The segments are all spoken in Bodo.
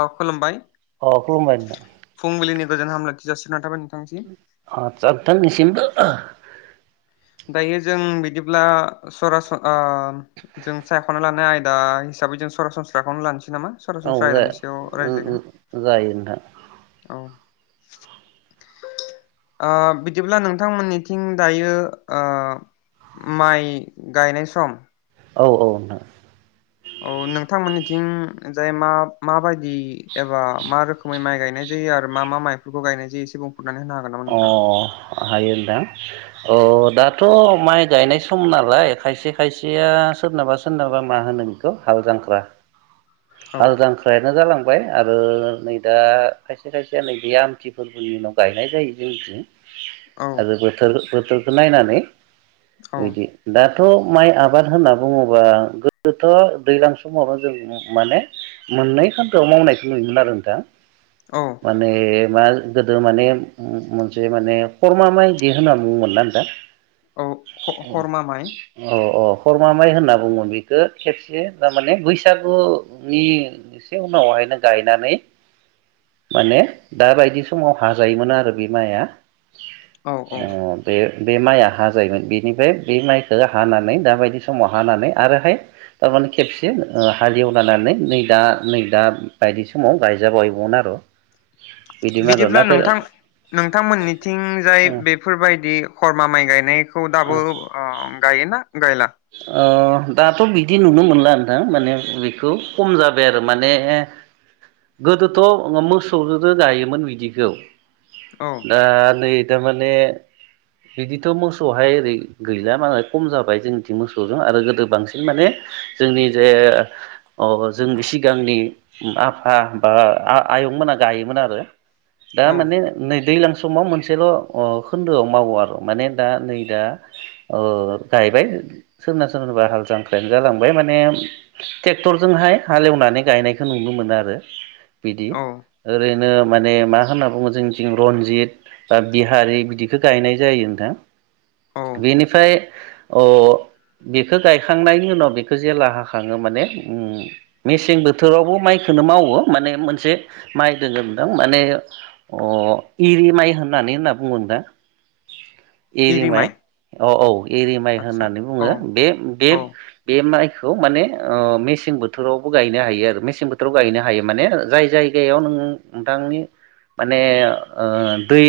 औ खुलुमबाय । अ खुलुमबाय नोंथां। फुंबिलिनि गोजोन हामलायथि जासिनाय थाबाय नों आ [unintelligible] निसिम [unintelligible] दायो जों बिदिब्ला सरासन ओ जों सायख'ना लानाय आयदा हिसाबै जों सरासनस्राखौनो लानोसै नामा औ सरासनस्रा आयदानि सायाव [unintelligible] रायज्लायगोन उम-उम जायो नोंथां औ ओ बिदिब्ला नोंथांमोननिथिं दायो ओ माइ गायनाय सम औ-औ नो अ नोंथांमोननिथिं जाय मा माबायदि दि एबा मा रोखोमै माइ गाय गायनाय जायो आरो मा मा माइफोरखौ गायनाय जायो एसे बुं अ हायो दा अ दाथ' माइ गायनाय सम नालाय खायसे खायसेया सोरनाबा सोरनाबा मा होनो बेखौ हाल जांख्रा औ हाल जांख्रायानो जालां बाय आरो नै दा खायसे खायसे नै बे आमथि फोरबोनि उनाव गायनाय जायो। औ [unintelligible] आरो बोथोर बोथ बेखौ नायनानै औ बिदि दाथ' माइ आबाद आबाद होनना बुङोबा गोदोथ' दैज्लां समावनो जों माने मोननै खान्दोआव मावनायखौ नुयोमोन आरो नोंथां। औ माने मा गोदो माने मोनसे माने खरमा माइदि होनना बुङोमोन ना नोंथां औ खरमा माइ अह अह खरमा माइ होनना बुङोमोन बेखौ खेबसे थारमाने बैसागुनि एसे उनावहायनो गायनानै माने दा बायदि समाव हाजायोमोन आरो बि माया औ औ ओ दे बे माइया हाजायोमोन बेनिफ्राय बे माइखौ हानानै दा बायदि समाव हानानै आरोहाय थारमाने खेबसे ओ हालेवलानानै नै दा नै दा बायदि समाव गायजाबावायगौमोन आरो बिदिमोन आरो बिदिब्ला नाथाय नोंथां नोंथांमोननिथिंजाय ओ बेफोरबायदि खरमा माइ गायनाय खौ दाबो ओ गायोना गायला अह दाथ' बिदि नुनो मोनला नोंथां माने बेखौ खम जाबाय आरो माने गोदोथ' मोसौजोंनो गायोमोन बिदिखौ औ दा नै थारमाने बिदिथ' मोसौहाय ओरै गैला मालाय खम जाबाय जोंनि मोसौजों आरो गोदो बांसिन माने जोंनि बे अह जोंनि सिगांनि आफा बा आयंमोना गायोमोन आरो दा औ माने नै दैलां समाव मोनसेल' ओ खोन्दोआव मावो आरो माने दा नै दा ओ गायबाय सोरना सोरनाबा हाल जांख्रायानो जालांबाय माने ट्रेक्टरजोंहाय हालेवनानै गायनायखौ नुनो मोनो आरो बिदि औ ओरै नो माने मा होन्ना बुङो जोंथिजों रनजित बा बिहारि बिदिखौ गायनाय जायो नोंथां। औ बेनिफ्राय औ बेखौ गायखांनायनि उनाव बेखौ जेला हाखङो माने ओम मेसें बोथोरावबो माइखौनो मावो माने मोनसे माइ दङोनदां माने अह इरि माइ होननानै होनना बुङो दा एरि माइ औ औ एरि माइ आतसा होननानै औ बुङो। बे बे औ बे माइ खौ माने ओ मेसें बोथोरावबो गायनो हायो आरो मेसें बोथोराव गायनो हायो माने जाय जायगायाव नों नोंथांनि माने ओ दै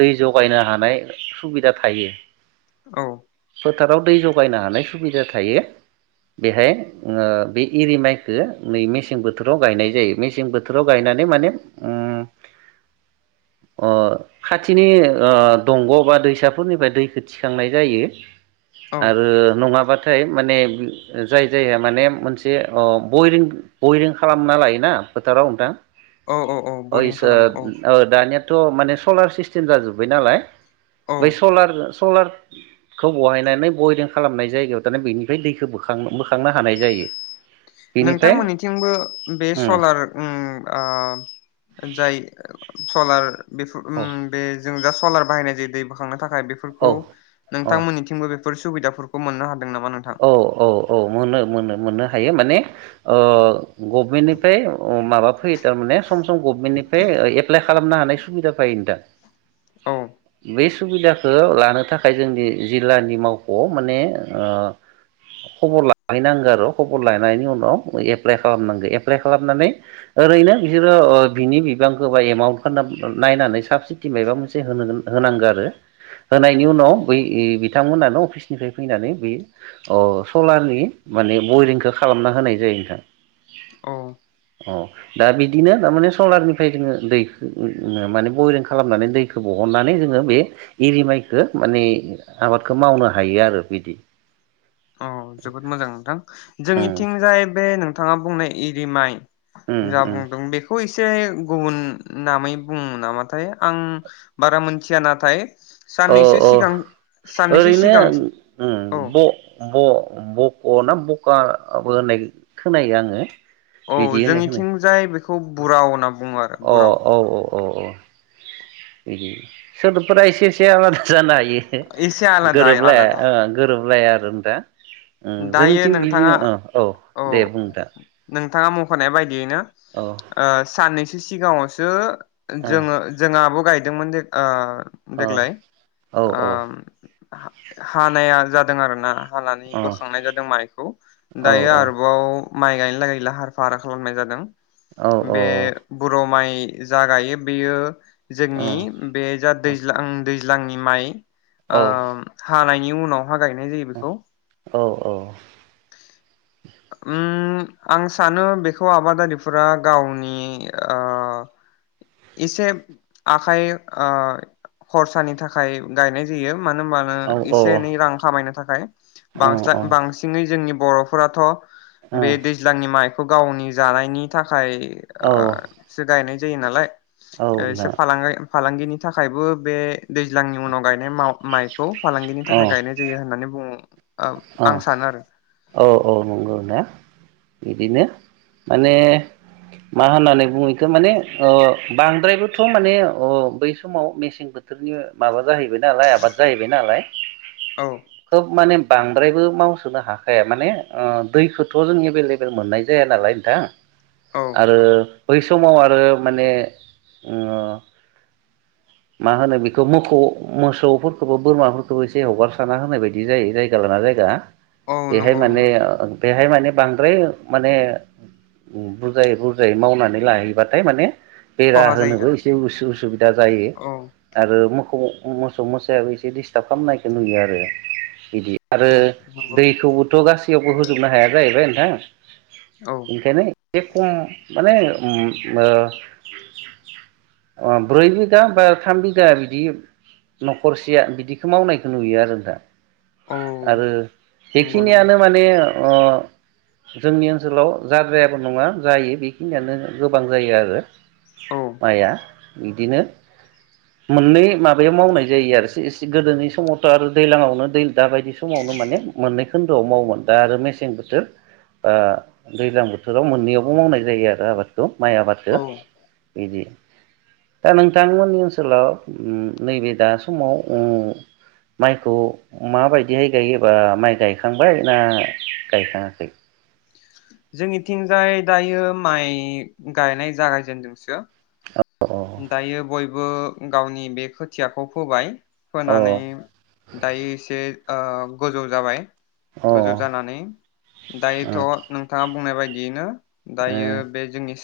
दै जगायनो हानाय सुबिदा थायो। औ फोथाराव दै जगायनो हा नाय सुबिदा थायो बेहाय ओ बे एरि माइखौ नै मेसें बोथोराव गायनाय जायो मेसें बोथोराव गायनानै माने ओ आं खाथिनि ओ दंग' बा दैसाफोरनिफ्राय दैखौ थिखांनाय जायो। औ आरो माबाथाय माने जाय जायहा माने मोनसे अ बयरिं खालामना लायोना फोथाराव नोंथां। औ औ औ अ बरिं इसो खालामो औ अ दानियाथ' माने सलार सिस्टेम जाजोब्बाय नालाय औ बै स'लार सलार खौ बहायनानै बाहायदों खालामनाय जायगायाव दाना बेनिफ्राय दैखौ बोखां बोखांनो हानाय जायो। बेनिफ्राय नोंथांमोननिथिंबो बे उम सलार ओ आ जाय सलार बेखौ ओ औ बे जों दा सलार बाहायनाय जायो दै बोखांनो थाखाय। औ बेफोरखौ औ नोंथांमोननिथिंबो बेफोर सुबिदाफोरखौ मोननो हायो। औ औ औ मोनो मोनो मोनो। थायो माने ओ गभमेन्टनिफ्राय माबा फैयो थारमाने सम सम गभमेन्टनिफ्राय एप्लाइ खालामनो हानाय सुबिदा फायो नोंथां। औ बैस सुबिदाखौ लानो थाखाय जोंनि जिल्लानि मावख'आव माने ओ खबर लाहनांगौ आरो खबर लायानायनायनि उनाव एप्लाइ खालामनांगौ एप्लाइ खालामनानै ओरैनो बिसोरो ओ बिनि बिबांखौ बा एमाउन्टखौ अ सलारनि माने बयरिंखौ खालामना होनाय जायो अ औ नोंथां अ दा बिदिनो थारमाने सलारनिफ्राय जोङो दै माने बयरिं खालामनानै दैखौ बहननानै जोङो बे एरि माइखौ माने आबादखौ मावनो हायो आरो बिदि। औ जोबोद मोजां नोंथां उम जोंनिथिंजाय बे नोंथाङा बुंनाय एरिमाइ। उम जा उम बुंदों बेखौ। एसे गुबुन नामै बुङो नामाथाय आं बारा मोनथिया नाथाय। औ साननैसो औ सिगां साननैसो सिगां ओरैनो औ ब ब बक‌ना बका होननाय खोनायो आंङो औ जोंनिथिंजाय बेखौ बुराव होनना बुंङो आरो अ बुराव औ औ [inaudible] अ अ बिदि सोदोबफोरा एसे एसे आलादा जानाय एसे एसे आलादा गोरोबलाय आलादा गोरोब लाया आरो दा ओ दायो जोंनिथिं बिदिनो नोंथाङा औ औ दे बुं दा खनाय बायदि बिनो ओ साननैसो सिगाङाव दो जोङो जोंङो आब गायदों मोन जे ओ देग्लाय ओ औ आ हानाया जादों आरो ना हा अ औ बोखांनाय जादों माइखौ औ दायो आरोबाव माइ गायनो लागै लाहार फाहार खालामनाय जादों। बे औ बर माइ जागायो बेयो जोंनि बे जा दैज्लां दै दैज्लांनि माइ ओ हानाय नि उनाव मा गायनाय जायो बेखौ अ उम आं सानो बेखौ आबादारिफोरा गावनि ओ एसे आखाइ ओ खरसानि थाखाय गायनाय जायो। मानो होनबानो एसे एनै रां खामायनो थाखाय [unintelligible] बां बांसिनै जोंनि बरफोराथ बे दैज्लांनि माइक गावनि जानायनि थाखाय थाखाय ओ [unintelligible] जायो नालाय एसे फालांगि फालांगिनि थाखायबो बे दैज्लांनि उनाव गायनो माइखौ फालांगिनि थाखाय गायनाय जायो होननानै बुङो। ओ औ आं सानो आरो औ औ नंगौ। बिदिनो माने मा होननानै बुङैखो माने ओ बांद्रायबोथ' माने अ बै समाव मेसें बोथोरनि माबा जाहैबाय नालाय आबाद जाहैबाय नालाय औ खोब माने बांद्रायबो मावसोनो हाखाया माने ओ दैखौथ' जों एभेलेबेल मोननाय जाया नालाय नोंथां औ आरो बै समाव आरो माने ओ मा होनो बेखौ मोसौ- मोसौफोरखौबो बोरमाफोरखौबो एसे हगारसाना होनाय बायदि जायो जाय गा लाना जायगा औ बेहाय नंगौ माने नंगौ बेहाय माने बांद्राय माने बुरजायै-बुरजायै मावनानै लाहैबाथाय माने बेरा खहा जायो होनोबो आरो एसे उसुबिदा जायो औ आरो। मोसौ मोसायाबो एसे डिस्टार्ब खालामनायखौ नुयो आरो बिदि आरो नंगौ दैखौबोथ' गासैयावबो होजोबनो हाया जाहैबाय औ [unintelligible] बेखायनो एसे खम माने ब्रै बिघा बा थाम बिघा बिदि न'खरसेया बिदिखौ मावनायखौ नुयो आरो दा। औ आरो नंगौ नंगौ बेखिनियानो माने अ जोंनि ओनसोलाव जाद्रायाबो नङा जायो बेखिनियानो गोबां जायो आरो औ माइआ बिदिनो मोननै माबायाव मावनाय जायो आरो एसे गोदोनि समावथ' आरो दैलांयावनो दै दाबायदि समावनो माने मोननै खोन्दोआव मावोमोन दा आरो मेसें बोथोर आ दैज्लां बोथोराव मोननैयावबो मावनाय जायो आरो आबादखौ। माइ आबादखौ औ बिदि। दा नोंथांमोननि ओनसोलाव नैबे दा समाव माइखौ माबायदिहाय गायोबा माइ गायखांबाय ना गायखाङाखै? जोंनिथिंजाय दायो माइ गायनाय जागायजेनदोंसो। अ दायो बयबो गावनि बे खोथियाखौ फोबाय। फोनानै दायो एसे गोजौ जाबाय। अ गोजौ जानानै दायोथ' नोंथाङा बुंनाय बायदि दिनो अ दायो बे जोंनि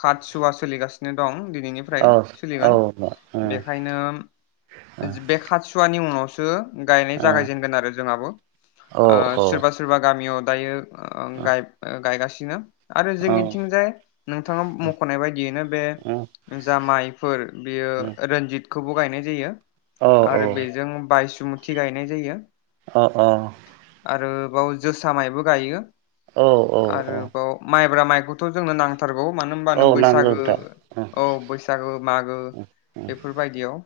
खात सुवा सोलिगासिनो दं दिनै ओमफ्राय औ सोलिगोन औ बेखायनो बे खाथसुवानि उनावसो दो गायनाय औ जागायजेनगोन आरो जोंहाबो औ औ सोरबा सोरबा गामियाव दायो ओं औ ओं गाय गायगासि दिनो आरो जोंनिथिंजाय नोंथाङा मखनाय बायदियैनो बे जा माइफोर बेयो रनजित खौबो गायनाय जायो औ आरो बेजों बायस इसमुथि गायनाय जायो अ अ ओ बाव जोसा माइबो गायो औ औ औ बरा माइखौथ जोंनो नां थारगौ मानो होनबानो नांगौ बैसागो नोंथां औ बैसागो मागो बेफोरबायदियाव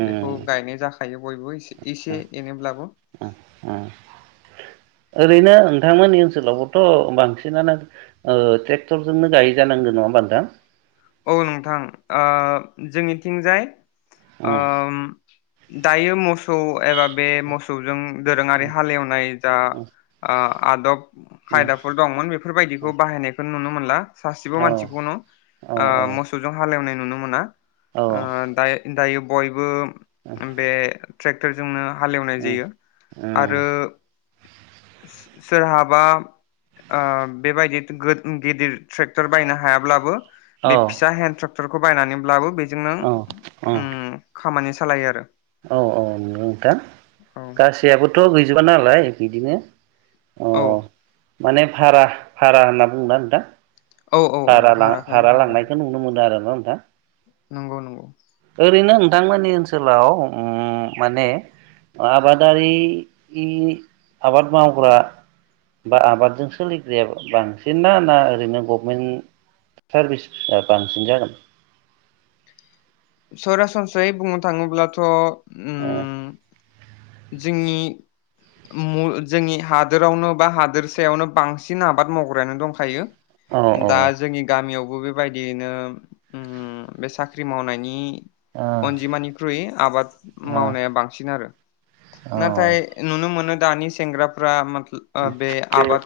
उम बेखौ गायनाय जाखायो बयबो इसे उम एनैब्लाबो उम ओरैनो नोंथांमोननि ओनसोलावबोथ बांसिनानो ट्रेक्टरजोंनो गायो जानांगौ नङा होनबा नोंथां औ नोंथां आ जोंनिथिंजाय उम ओम दायो मोसौ एबा बे मोसौजों दोरोङारि हालेवनाय जा उम आ आदब उम खायदाफोर दंमोन बेफोरबायदिखौ बाहायनायखौ नुनो मोन मोनला सासेबो औ मानसिखौनो औ मोसौजों हालेवनाय नुनो मोना औ आ दायो दायो बयबो बे ट्रेक ट्रेक्टरजोंनो हालेवनाय उम जायो आरो [inaudible] सोरहाबा बेबायदि ओ गिदिर ट्रेक्टर बायनो हायाब्लाबो औ बे फिसा हेन्द ट्रेक टरखौ बायनानैब्लाबो बेजों नो औ औ उम खामानि सालायो आरो औ औ नोंथां औ गा-गासैयाबोथ' गैजो बा नालाय बिदिनो अ औ माने भारा भारा होनना बुंङोना नोंथां? औ औ औ भारा भाराखौनो भारा बुंजागोन लांनायखौ नुनो मोनो आरो [unintelligible] नंगौ नंगौ। ओरैनो नोंथांमोननि ओनसोलाव उम माने आबादारि इ आबाद मावग्रा बा आबादजों सोलिग्राया बा-बांसिनना ना ओरैनो गभमेन्ट सारभिसआ बांसिन जागोन? सरासनस्रायै बुंनो थाङोब्लाथ' उम जोंनि मु जोंनि हादोरावनो बा हादोरसायावनो बांसिन आबाद मावग्रायानो दंखायो। ओ औ औ दा जोंनि गामियावबो बे बायदियैनो उम बे साख्रि मावनायनि नि ओ अनजिमानिख्रुय आबाद मावनाया बांसिन आरो नाथाय नुनो मोनो दानि सेंग्राफ्रा मा ओ बे आबाद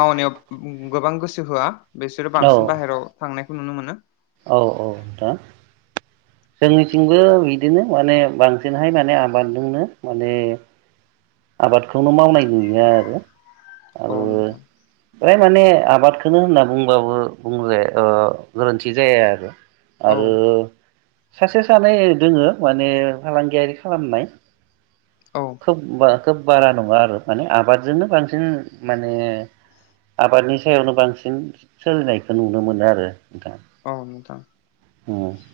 मावनायाव गोबां गोसो होआ बिसोरो औ बांसिन बाहेराव थांनाय खौ नुनो मोनो । औ औ नोंथां जोंनिथिंबो बिदिनो माने बांसिनहाय माने आबादजोंनो माने आबादखौनो मावनाय नुयो आरो ओ औ नोंथां प्राय माने आबाद खोनो होनना बुंबाबो बुंजाया ओ गोरोन्थि जाया आरो औ आरो सासे सानै दोङो माने फालांगियारि खालामनाय। औ खोब बा खोब बारा नङा आरो माने आबादजोंनो बांसिन माने आबादनि सायावनो बांसिन सोलिनायखो नुनो मोनो आरो नोंथां। औ नोंथां। ओं ।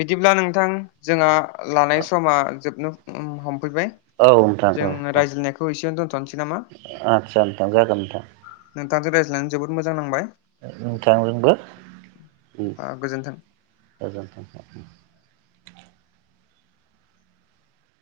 बिदिब्ला नोंथां जोंहा लानाय समा जोबनो उम हम औ नोंथां [unintelligible] जों औ औ रायज्लायनाखौ एसेआवनो दोनथनोसै नामा आदसा नोंथां जागोन नोंथां [unintelligible] ज्लायनानै जोबोद मोजां नांबाय । नोंथांजोंबो ओम ओ गोजोन्थों गोजोनथों । [inaudible]